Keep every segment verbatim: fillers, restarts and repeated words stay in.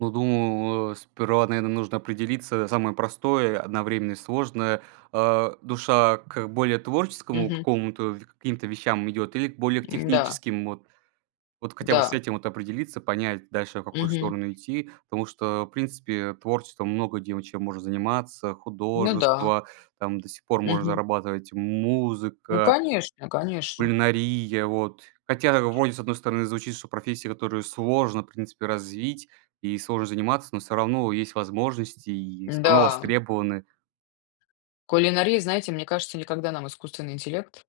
Ну, думаю, э, сперва, наверно, нужно определиться, самое простое, одновременно и сложное, а, душа к более творческому Мгм. какому-то в к каким-то вещам идет или к более к М-да. техническим, вот. Вот хотя бы с Да. этим, вот, определиться, понять дальше, в какую Мгм. сторону идти. Потому что в принципе творчеством много где в чем можно заниматься: Ну да. художество, там, до сих пор можно Мгм. зарабатывать, Ну, музыка конечно, конечно. кулинария, вот. Хотя вроде, с одной стороны звучит, что профессия, которую сложно в принципе развить и сложно заниматься, но всё равно есть возможности и всё равно Да. востребованы. Кулинария, знаете, мне кажется, никогда нам искусственный интеллект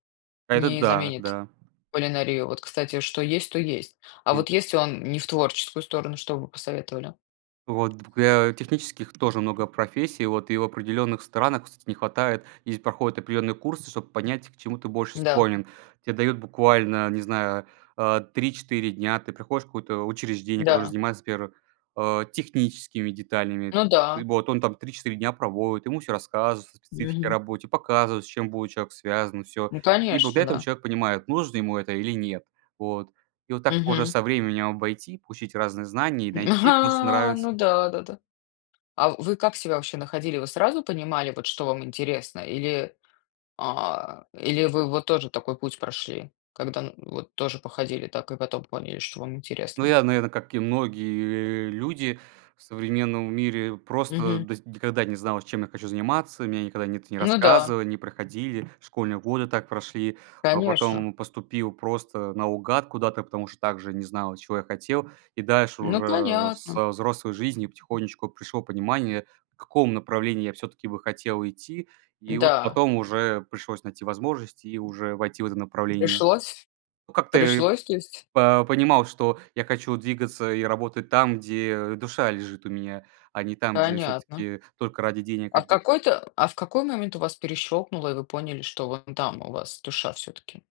Это не да, заменит да. кулинарию, вот, кстати, что есть, то есть. А М. вот если он не в творческую сторону, что б вы посоветовали? Вот. Д для технических тоже много профессий, и, вот, и в определенных странах вс не хватает. Здесь проходят определенные курсы, чтобы понять, к чему ты больше Да. склонен. Те дают буквально, не знаю, а, три четыре дня. Ты приходишь в какое-то учреждение, которое Да. занимается, например, а, техническими деталями. Ну да. Вот, он там три четыре дня проводит, ему всё рассказывается о специфике Мгм. работе, показывает, с чем бует человек связан, всё. Ну, И конечно, благодаря этому да. человек понимает, нужно ему это или нет, вот. И вот так уже Мгм. со временем обойти, получить разные знания и М, найти то, что ха, ну нравится. да, да-да. А в вы как себя вообще находили? Вы сразу понимали, вот что вам интересно или, а, или вы вот тоже такой путь прошли, когда, ну, вот тоже походили так и потом поняли, что вам Ну, интересно? я, наверно, как и многие, э, люди в современном мире, просто, Мгм. то есть никогда не знал, чем я хочу заниматься. Меня никогда ни это не Ну да. рассказывали, не проходили. Школьные годы так прошли. А Конечно. потом поступил просто наугад куда-то, потому что также не знал, чего я хотел. И дальше Ну, уже понятно. со взрослой жизнью потихонечку пришло понимание, в каком направлении я всё-таки бы хотел идти. И вот Да. потом уже пришлось найти возможность и уже войти в это направление. Пришлось? Ну, как-то, э, Пришлось то есть? по понимал, что я хочу двигаться и работать там, где душа лежит у меня, а не там, где Понятно. всё-таки только ради денег А в одних. какой-то а в какой момент у вас перещёлкнуло, и вы поняли, что вон там у вас душа всё-таки?